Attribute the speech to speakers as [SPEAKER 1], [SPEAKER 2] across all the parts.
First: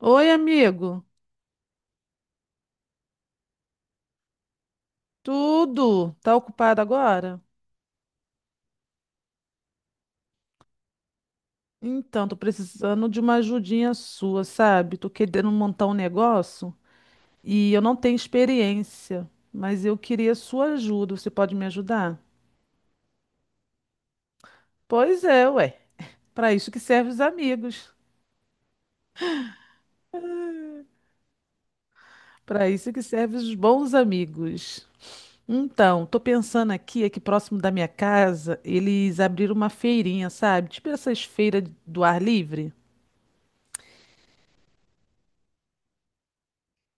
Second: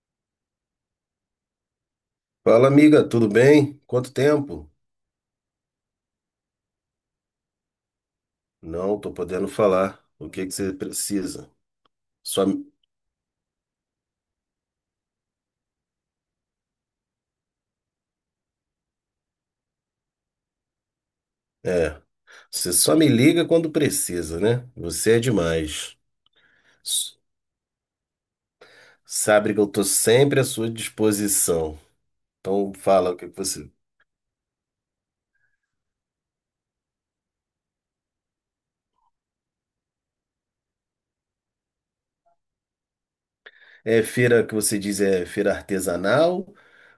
[SPEAKER 1] Oi, amigo.
[SPEAKER 2] Fala, amiga, tudo bem? Quanto tempo?
[SPEAKER 1] Tudo? Tá ocupado agora?
[SPEAKER 2] Não, tô podendo falar. O que que você precisa?
[SPEAKER 1] Então, tô
[SPEAKER 2] Só,
[SPEAKER 1] precisando de uma ajudinha sua, sabe? Tô querendo montar um negócio e eu não tenho experiência, mas eu queria sua ajuda. Você pode me
[SPEAKER 2] é,
[SPEAKER 1] ajudar?
[SPEAKER 2] você só me liga quando precisa, né? Você é
[SPEAKER 1] Pois é, ué.
[SPEAKER 2] demais.
[SPEAKER 1] Pra isso que servem
[SPEAKER 2] S-
[SPEAKER 1] os amigos.
[SPEAKER 2] Sabe que eu tô sempre à sua disposição.
[SPEAKER 1] Pra
[SPEAKER 2] Então
[SPEAKER 1] isso que
[SPEAKER 2] fala o que que
[SPEAKER 1] servem os
[SPEAKER 2] você.
[SPEAKER 1] bons amigos. Então, tô pensando aqui, próximo da minha casa, eles abriram uma feirinha, sabe? Tipo essas feiras do ar livre.
[SPEAKER 2] É feira que você diz é feira artesanal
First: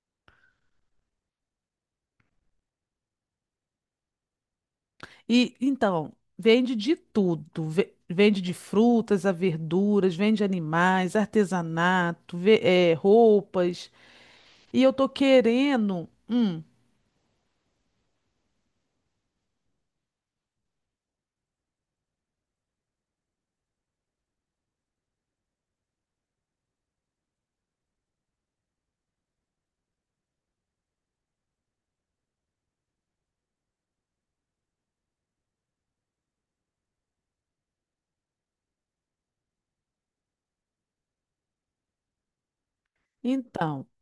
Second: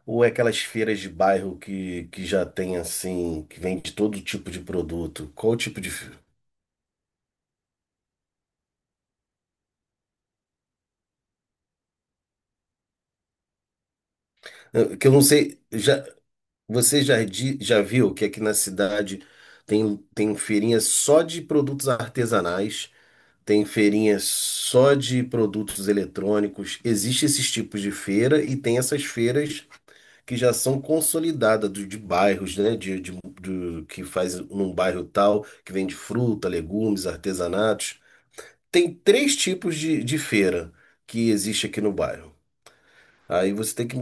[SPEAKER 2] ou é aquelas feiras de bairro que já tem assim, que vende todo tipo de produto? Qual
[SPEAKER 1] E
[SPEAKER 2] o tipo de
[SPEAKER 1] então, vende de tudo. Vende de frutas a verduras, vende animais, artesanato, roupas. E eu tô
[SPEAKER 2] que eu não sei, já
[SPEAKER 1] querendo.
[SPEAKER 2] você já, já viu que aqui na cidade tem feirinha só de produtos artesanais, tem feirinha só de produtos eletrônicos, existe esses tipos de feira e tem essas feiras que já são consolidadas de bairros, né? Que faz num bairro tal, que vende fruta, legumes, artesanatos. Tem três tipos de feira que existe aqui no bairro. Aí você
[SPEAKER 1] Então.
[SPEAKER 2] tem que.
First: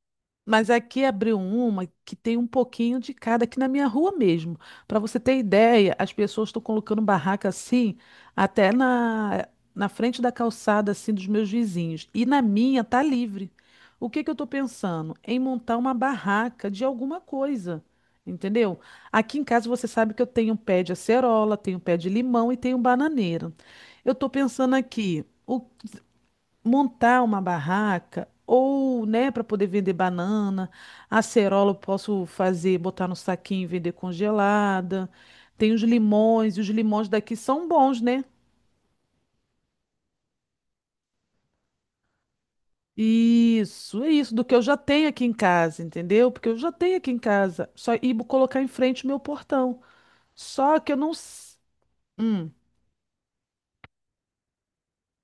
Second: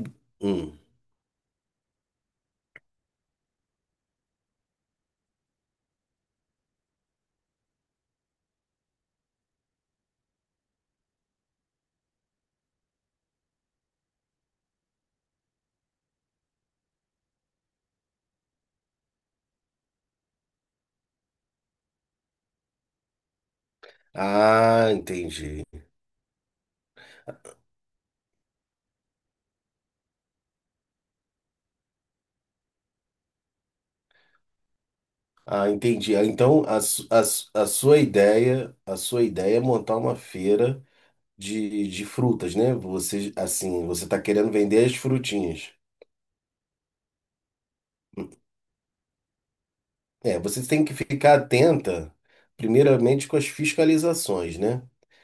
[SPEAKER 1] Mas
[SPEAKER 2] Hum.
[SPEAKER 1] aqui abriu uma que tem um pouquinho de cada aqui na minha rua mesmo. Para você ter ideia, as pessoas estão colocando barraca assim, até na frente da calçada assim dos meus vizinhos. E na minha tá livre. O que que eu estou pensando? Em montar uma barraca de alguma coisa, entendeu? Aqui em casa você sabe que eu tenho um pé de acerola, tenho um pé de limão e tenho um bananeira. Eu estou pensando
[SPEAKER 2] Ah,
[SPEAKER 1] aqui. O
[SPEAKER 2] entendi,
[SPEAKER 1] Montar uma barraca ou, né, para poder vender banana, acerola eu posso fazer, botar no saquinho e vender congelada.
[SPEAKER 2] Ah,
[SPEAKER 1] Tem os
[SPEAKER 2] entendi. Ah,
[SPEAKER 1] limões, e
[SPEAKER 2] então,
[SPEAKER 1] os limões daqui são bons, né?
[SPEAKER 2] a sua ideia é montar uma feira de frutas, né? Você, assim,
[SPEAKER 1] Isso,
[SPEAKER 2] você
[SPEAKER 1] é
[SPEAKER 2] está
[SPEAKER 1] isso do
[SPEAKER 2] querendo
[SPEAKER 1] que eu já
[SPEAKER 2] vender as
[SPEAKER 1] tenho aqui em
[SPEAKER 2] frutinhas.
[SPEAKER 1] casa, entendeu? Porque eu já tenho aqui em casa, só ir colocar em frente o meu portão.
[SPEAKER 2] É, você
[SPEAKER 1] Só
[SPEAKER 2] tem
[SPEAKER 1] que
[SPEAKER 2] que
[SPEAKER 1] eu não.
[SPEAKER 2] ficar atenta,
[SPEAKER 1] Hum.
[SPEAKER 2] primeiramente, com as fiscalizações, né?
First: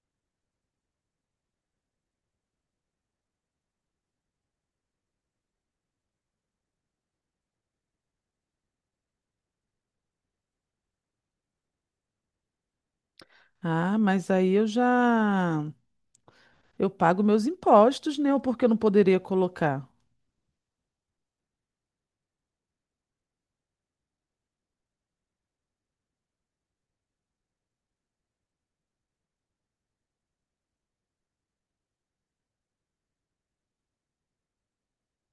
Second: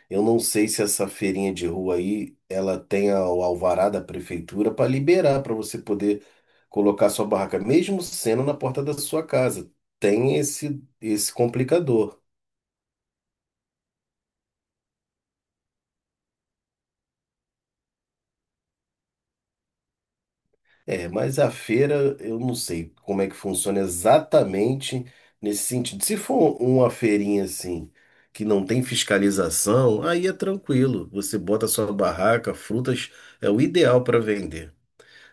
[SPEAKER 2] Eu não sei se essa feirinha de rua aí, ela tem o alvará da prefeitura para liberar, para você poder colocar sua barraca, mesmo sendo na porta da sua casa. Tem esse complicador.
[SPEAKER 1] Ah, mas aí eu já. Eu pago meus impostos, né? Porque eu não poderia colocar.
[SPEAKER 2] É, mas a feira, eu não sei como é que funciona exatamente nesse sentido. Se for um, uma feirinha assim, que não tem fiscalização, aí é tranquilo. Você bota sua barraca, frutas, é o ideal para vender.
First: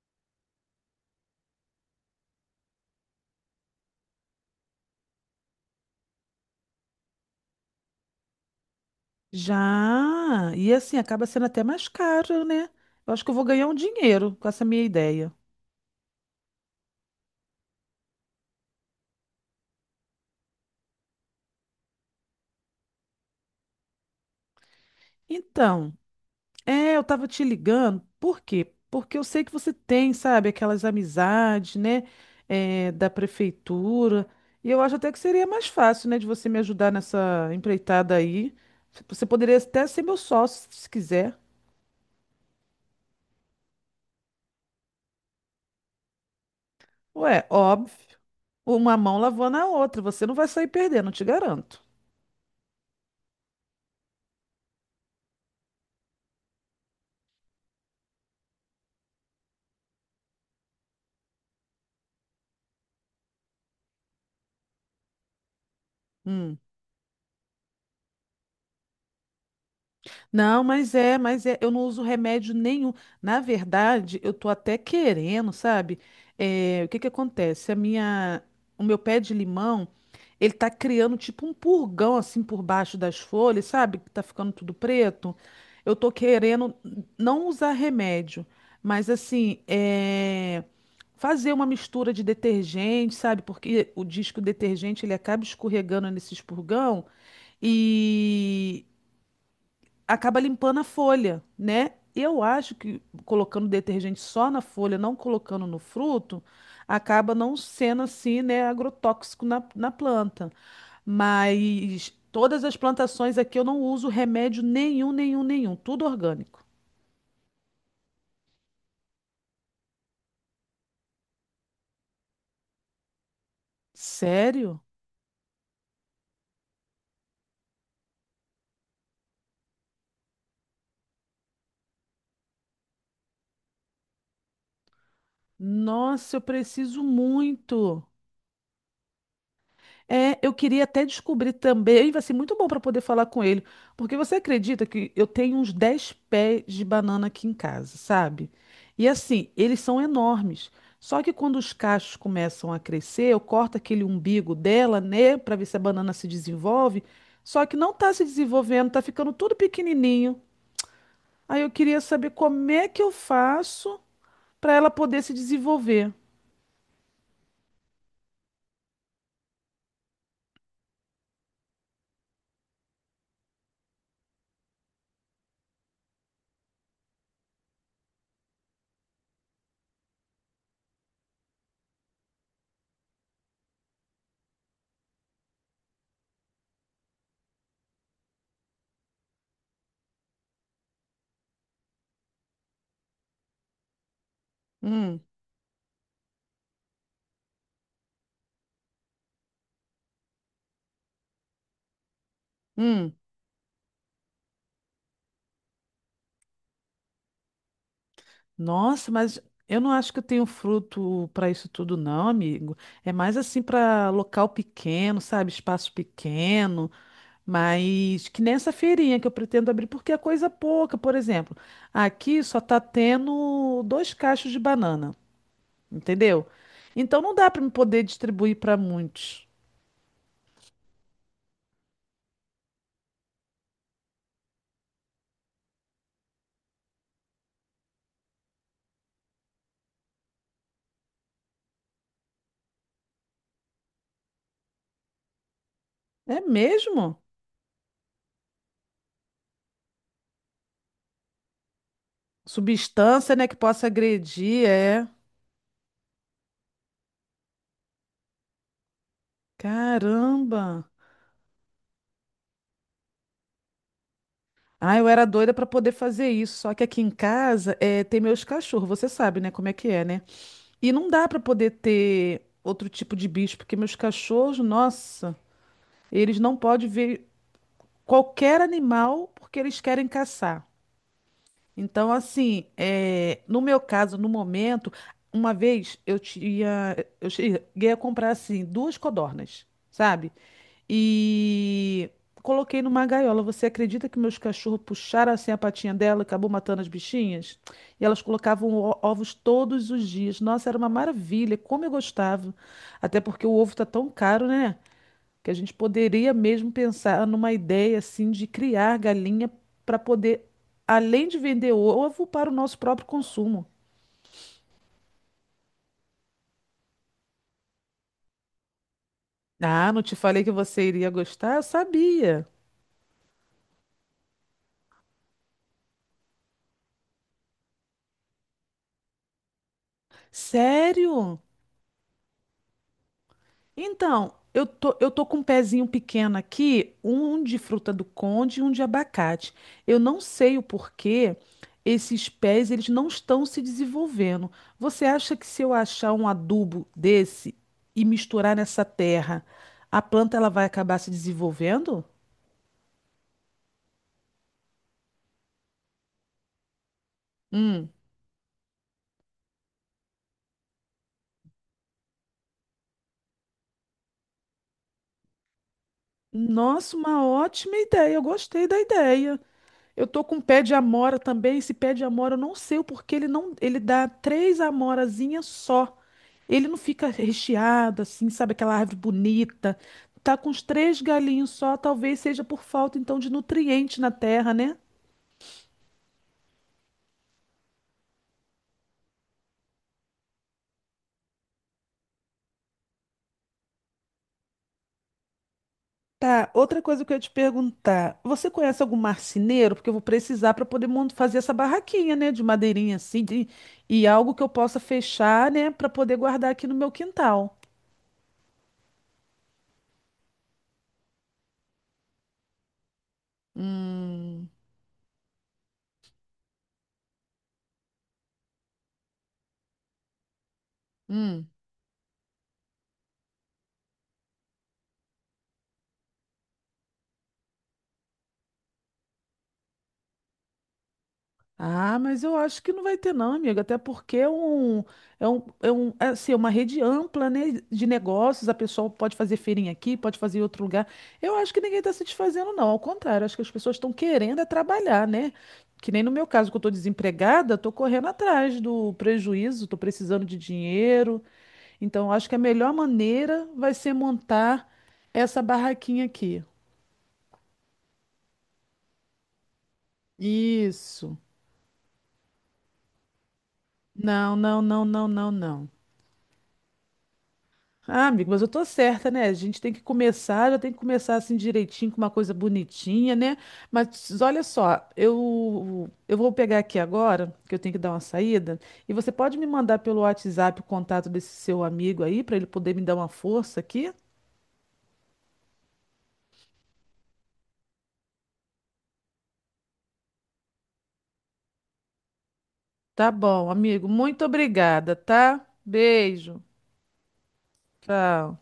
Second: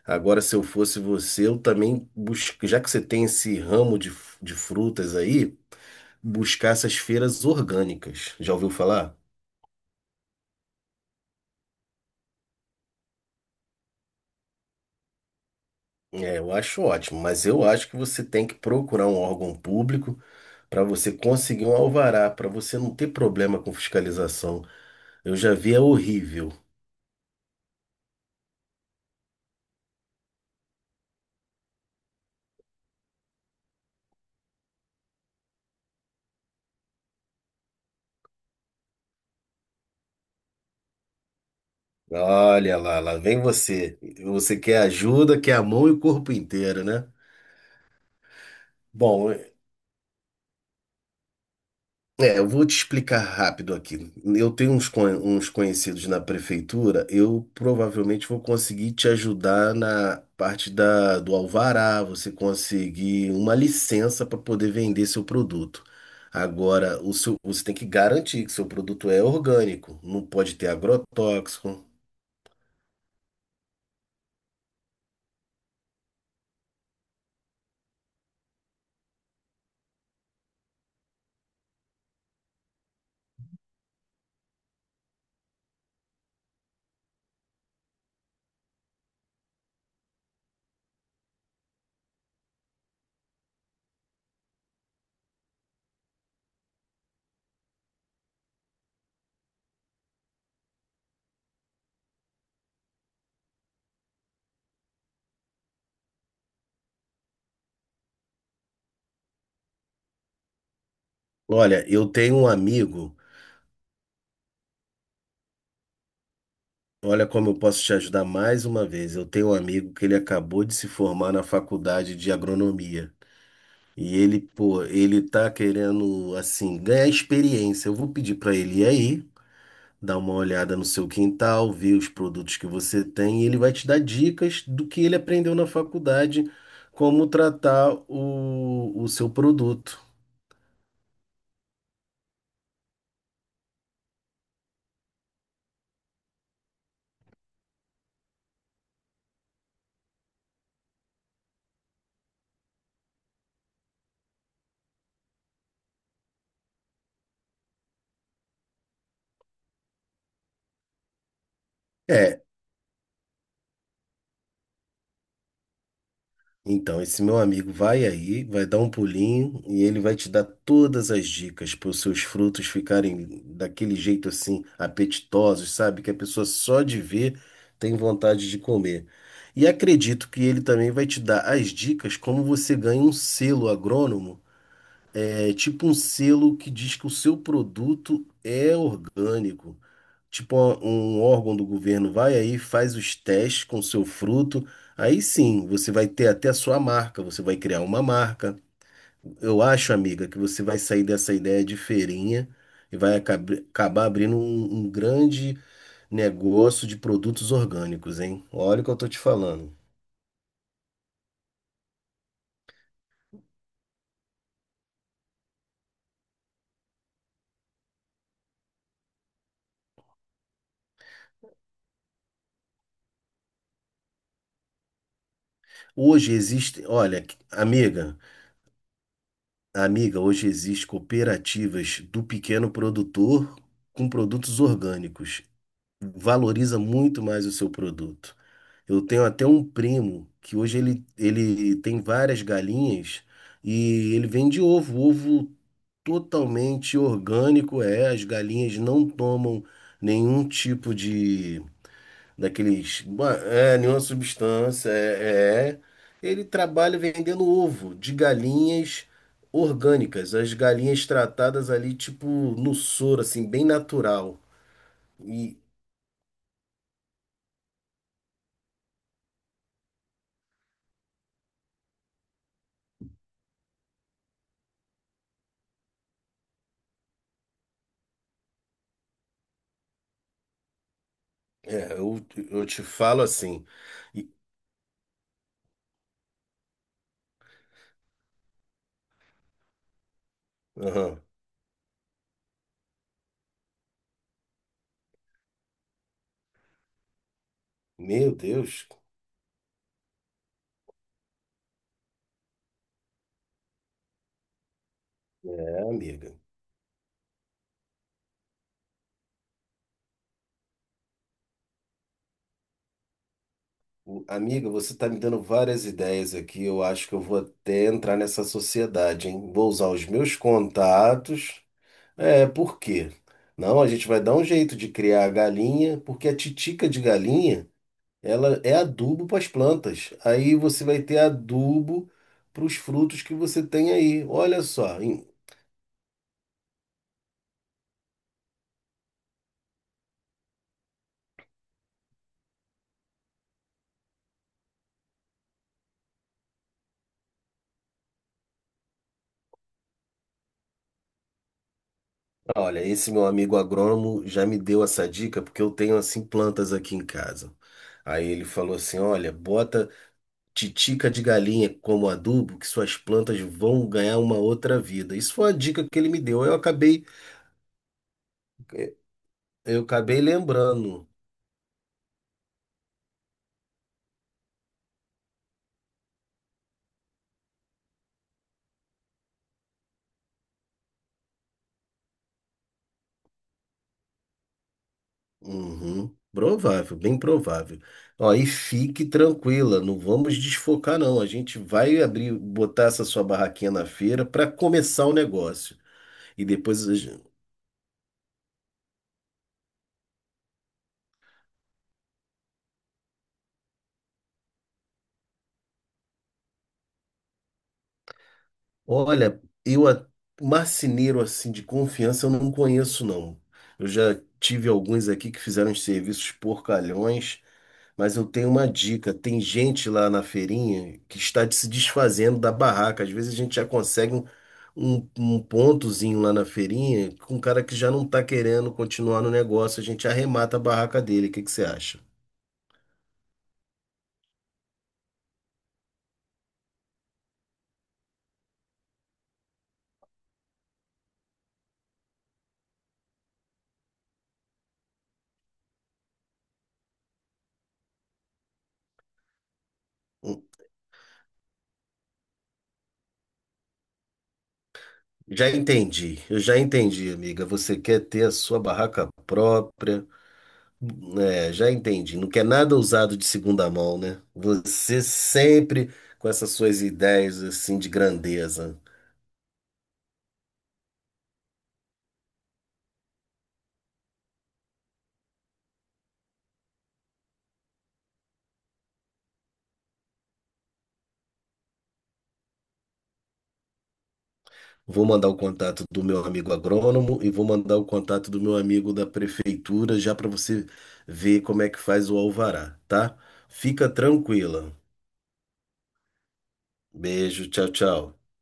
[SPEAKER 2] Agora, se eu fosse você, eu também busco, já que você tem esse ramo de frutas aí, buscar essas feiras orgânicas. Já ouviu falar?
[SPEAKER 1] Já. E assim, acaba sendo até mais caro, né? Eu acho que eu vou ganhar um dinheiro com essa minha ideia.
[SPEAKER 2] É, eu acho ótimo, mas eu acho que você tem que procurar um órgão público para você conseguir um alvará, para você não ter problema com fiscalização. Eu já vi, é
[SPEAKER 1] Então,
[SPEAKER 2] horrível.
[SPEAKER 1] é, eu tava te ligando, por quê? Porque eu sei que você tem, sabe, aquelas amizades, né, é, da prefeitura. E eu acho até que seria mais fácil, né, de você me ajudar nessa empreitada aí. Você poderia até ser meu sócio, se quiser.
[SPEAKER 2] Olha lá, lá vem você. Você quer ajuda, quer a mão e o corpo inteiro, né?
[SPEAKER 1] Ué, óbvio. Uma mão
[SPEAKER 2] Bom,
[SPEAKER 1] lavando a outra. Você não vai sair perdendo, eu te garanto.
[SPEAKER 2] é, eu vou te explicar rápido aqui. Eu tenho uns, uns conhecidos na prefeitura, eu provavelmente vou conseguir te ajudar na parte do alvará, você conseguir uma licença para poder vender seu produto.
[SPEAKER 1] Hum.
[SPEAKER 2] Agora, o seu, você tem que garantir que seu produto é orgânico, não pode
[SPEAKER 1] Não,
[SPEAKER 2] ter
[SPEAKER 1] mas é, eu não
[SPEAKER 2] agrotóxico.
[SPEAKER 1] uso remédio nenhum. Na verdade, eu tô até querendo, sabe? É, o que que acontece? O meu pé de limão, ele tá criando tipo um purgão assim por baixo das folhas, sabe? Que tá ficando tudo preto. Eu tô querendo não usar remédio, mas assim, é, fazer uma mistura de detergente, sabe? Porque o disco detergente ele acaba escorregando nesses purgão. E acaba limpando a folha, né? Eu acho que colocando detergente só na folha, não colocando no fruto, acaba não sendo assim, né, agrotóxico na planta.
[SPEAKER 2] Olha, eu
[SPEAKER 1] Mas
[SPEAKER 2] tenho um
[SPEAKER 1] todas as
[SPEAKER 2] amigo,
[SPEAKER 1] plantações aqui eu não uso remédio nenhum, nenhum, nenhum, tudo orgânico.
[SPEAKER 2] olha como eu posso te ajudar mais uma vez. Eu tenho um amigo que ele acabou de se formar na faculdade de agronomia. E ele,
[SPEAKER 1] Sério?
[SPEAKER 2] pô, ele tá querendo, assim, ganhar experiência. Eu vou pedir pra ele ir aí, dar uma olhada no seu quintal, ver os produtos que você tem, e ele vai te dar dicas do que ele aprendeu na
[SPEAKER 1] Nossa, eu
[SPEAKER 2] faculdade,
[SPEAKER 1] preciso
[SPEAKER 2] como tratar
[SPEAKER 1] muito.
[SPEAKER 2] o seu produto.
[SPEAKER 1] É, eu queria até descobrir também, vai ser muito bom para poder falar com ele, porque você acredita que eu tenho uns 10 pés de banana aqui em casa, sabe? E assim, eles são enormes. Só que quando os cachos começam a crescer, eu corto aquele umbigo dela, né, para ver se a banana se desenvolve. Só que não tá se desenvolvendo, tá ficando tudo pequenininho. Aí eu queria saber
[SPEAKER 2] É
[SPEAKER 1] como é que eu faço para ela poder se desenvolver.
[SPEAKER 2] então, esse meu amigo vai aí, vai dar um pulinho e ele vai te dar todas as dicas para os seus frutos ficarem daquele jeito assim, apetitosos, sabe? Que a pessoa só de ver tem vontade de comer. E acredito que ele também vai te dar as dicas como você ganha um selo agrônomo. É tipo um selo que diz que o seu produto é orgânico, tipo um órgão do governo vai aí, faz os testes com o seu fruto. Aí
[SPEAKER 1] Hum,
[SPEAKER 2] sim, você vai ter até a sua marca, você vai criar uma marca. Eu acho, amiga, que você vai sair dessa ideia de feirinha e
[SPEAKER 1] hum.
[SPEAKER 2] vai acabar abrindo um, um grande negócio de produtos orgânicos, hein? Olha o que eu tô
[SPEAKER 1] Nossa,
[SPEAKER 2] te
[SPEAKER 1] mas
[SPEAKER 2] falando.
[SPEAKER 1] eu não acho que eu tenho fruto para isso tudo, não, amigo. É mais assim para local pequeno, sabe? Espaço pequeno, mas que nessa feirinha que eu pretendo abrir, porque é coisa pouca, por exemplo. Aqui só tá tendo dois cachos de banana,
[SPEAKER 2] Hoje
[SPEAKER 1] entendeu?
[SPEAKER 2] existe,
[SPEAKER 1] Então
[SPEAKER 2] olha,
[SPEAKER 1] não dá para me poder
[SPEAKER 2] amiga,
[SPEAKER 1] distribuir para muitos.
[SPEAKER 2] amiga, hoje existe cooperativas do pequeno produtor com produtos orgânicos, valoriza muito mais o seu produto. Eu tenho até um primo que hoje ele tem várias galinhas e ele vende ovo, ovo
[SPEAKER 1] É
[SPEAKER 2] totalmente
[SPEAKER 1] mesmo?
[SPEAKER 2] orgânico, é, as galinhas não tomam nenhum tipo de daqueles,
[SPEAKER 1] Substância, né, que
[SPEAKER 2] é,
[SPEAKER 1] possa
[SPEAKER 2] nenhuma
[SPEAKER 1] agredir,
[SPEAKER 2] substância,
[SPEAKER 1] é.
[SPEAKER 2] é. Ele trabalha vendendo ovo de galinhas orgânicas, as
[SPEAKER 1] Caramba!
[SPEAKER 2] galinhas tratadas ali tipo no soro, assim, bem natural.
[SPEAKER 1] Ah, eu era doida
[SPEAKER 2] E
[SPEAKER 1] pra poder fazer isso, só que aqui em casa é, tem meus cachorros, você sabe, né, como é que é, né? E não dá pra poder ter outro tipo de bicho, porque meus cachorros, nossa, eles não podem ver qualquer animal porque eles querem caçar.
[SPEAKER 2] é,
[SPEAKER 1] Então, assim,
[SPEAKER 2] eu te falo
[SPEAKER 1] é, no
[SPEAKER 2] assim.
[SPEAKER 1] meu caso, no
[SPEAKER 2] e-
[SPEAKER 1] momento, uma vez eu tinha, eu cheguei a comprar assim duas codornas, sabe?
[SPEAKER 2] Aham.
[SPEAKER 1] E coloquei numa gaiola. Você acredita que meus cachorros puxaram assim a patinha dela, e acabou matando as bichinhas? E elas
[SPEAKER 2] Meu
[SPEAKER 1] colocavam
[SPEAKER 2] Deus,
[SPEAKER 1] ovos todos os dias. Nossa, era uma maravilha, como eu gostava. Até porque o ovo tá tão caro, né? Que a gente
[SPEAKER 2] é,
[SPEAKER 1] poderia
[SPEAKER 2] amiga.
[SPEAKER 1] mesmo pensar numa ideia assim de criar galinha para poder, além de vender ovo, para o nosso próprio consumo.
[SPEAKER 2] Amiga, você está me dando várias ideias aqui. Eu acho que eu vou até entrar nessa sociedade, hein? Vou usar
[SPEAKER 1] Ah, não
[SPEAKER 2] os
[SPEAKER 1] te
[SPEAKER 2] meus
[SPEAKER 1] falei que você iria gostar?
[SPEAKER 2] contatos.
[SPEAKER 1] Eu
[SPEAKER 2] É,
[SPEAKER 1] sabia.
[SPEAKER 2] por quê? Não, a gente vai dar um jeito de criar a galinha, porque a titica de galinha, ela é adubo para as plantas. Aí você vai ter
[SPEAKER 1] Sério?
[SPEAKER 2] adubo para os frutos que você tem aí.
[SPEAKER 1] Então,
[SPEAKER 2] Olha
[SPEAKER 1] eu tô,
[SPEAKER 2] só,
[SPEAKER 1] eu tô com um pezinho pequeno aqui, um de fruta do conde e um de abacate. Eu não sei o porquê esses pés eles não estão se desenvolvendo. Você acha que se eu achar um adubo desse e misturar nessa terra, a planta ela vai acabar se desenvolvendo?
[SPEAKER 2] olha, esse meu amigo agrônomo já me deu essa dica porque eu tenho assim plantas aqui em casa.
[SPEAKER 1] Hum.
[SPEAKER 2] Aí ele falou assim: "Olha, bota titica de galinha como adubo que suas plantas vão ganhar uma outra vida". Isso foi uma dica que ele me deu.
[SPEAKER 1] Nossa, uma ótima ideia. Eu gostei da ideia.
[SPEAKER 2] Eu
[SPEAKER 1] Eu
[SPEAKER 2] acabei
[SPEAKER 1] tô com pé de
[SPEAKER 2] lembrando.
[SPEAKER 1] amora também. Esse pé de amora, eu não sei o porquê ele não, ele dá três amorazinhas só. Ele não fica recheado assim, sabe aquela árvore bonita. Tá com os três galinhos só, talvez seja por falta então de nutriente na terra, né?
[SPEAKER 2] Uhum, provável, bem provável. Ó, e fique tranquila, não vamos desfocar não. A gente vai abrir, botar essa sua barraquinha na feira para começar o negócio. E
[SPEAKER 1] Tá, outra
[SPEAKER 2] depois
[SPEAKER 1] coisa que eu ia te perguntar. Você conhece algum marceneiro? Porque eu vou precisar para poder fazer essa barraquinha, né, de madeirinha assim, e algo que eu possa fechar, né, para poder guardar aqui no meu quintal.
[SPEAKER 2] olha, marceneiro assim de confiança eu não conheço não. Eu já
[SPEAKER 1] Hum,
[SPEAKER 2] tive alguns aqui que fizeram uns serviços porcalhões, mas eu tenho uma dica. Tem gente lá na feirinha que está
[SPEAKER 1] hum.
[SPEAKER 2] se desfazendo da barraca. Às vezes a gente já consegue um, um pontozinho lá na feirinha com um cara que já não está querendo continuar no negócio. A gente arremata a barraca dele. O que que você
[SPEAKER 1] Ah,
[SPEAKER 2] acha?
[SPEAKER 1] mas eu acho que não vai ter não, amigo, até porque é um, assim, é uma rede ampla, né, de negócios, a pessoa pode fazer feirinha aqui, pode fazer em outro lugar. Eu acho que ninguém está se desfazendo não, ao contrário, acho que as pessoas estão querendo é trabalhar, né? Que nem no meu caso, que eu estou desempregada, estou correndo atrás do prejuízo, estou precisando de
[SPEAKER 2] Hum,
[SPEAKER 1] dinheiro, então eu acho que a melhor maneira vai ser montar essa
[SPEAKER 2] Já
[SPEAKER 1] barraquinha
[SPEAKER 2] entendi, eu
[SPEAKER 1] aqui.
[SPEAKER 2] já entendi, amiga. Você quer ter a sua barraca própria.
[SPEAKER 1] Isso.
[SPEAKER 2] É, já entendi. Não quer nada usado de segunda mão, né?
[SPEAKER 1] Não, não, não,
[SPEAKER 2] Você
[SPEAKER 1] não, não, não.
[SPEAKER 2] sempre com essas suas ideias assim de
[SPEAKER 1] Ah, amigo, mas eu tô
[SPEAKER 2] grandeza.
[SPEAKER 1] certa, né? A gente tem que começar, já tem que começar assim direitinho, com uma coisa bonitinha, né? Mas olha só, eu vou pegar aqui agora, que eu tenho que dar uma saída, e você pode me mandar pelo WhatsApp o contato desse seu amigo aí, pra ele poder me dar uma força aqui?
[SPEAKER 2] Vou mandar o contato do meu amigo agrônomo e vou mandar o contato do meu amigo da prefeitura já para você ver como é que faz o alvará,
[SPEAKER 1] Tá
[SPEAKER 2] tá?
[SPEAKER 1] bom, amigo,
[SPEAKER 2] Fica
[SPEAKER 1] muito
[SPEAKER 2] tranquila.
[SPEAKER 1] obrigada, tá? Beijo,
[SPEAKER 2] Beijo, tchau, tchau.
[SPEAKER 1] tchau.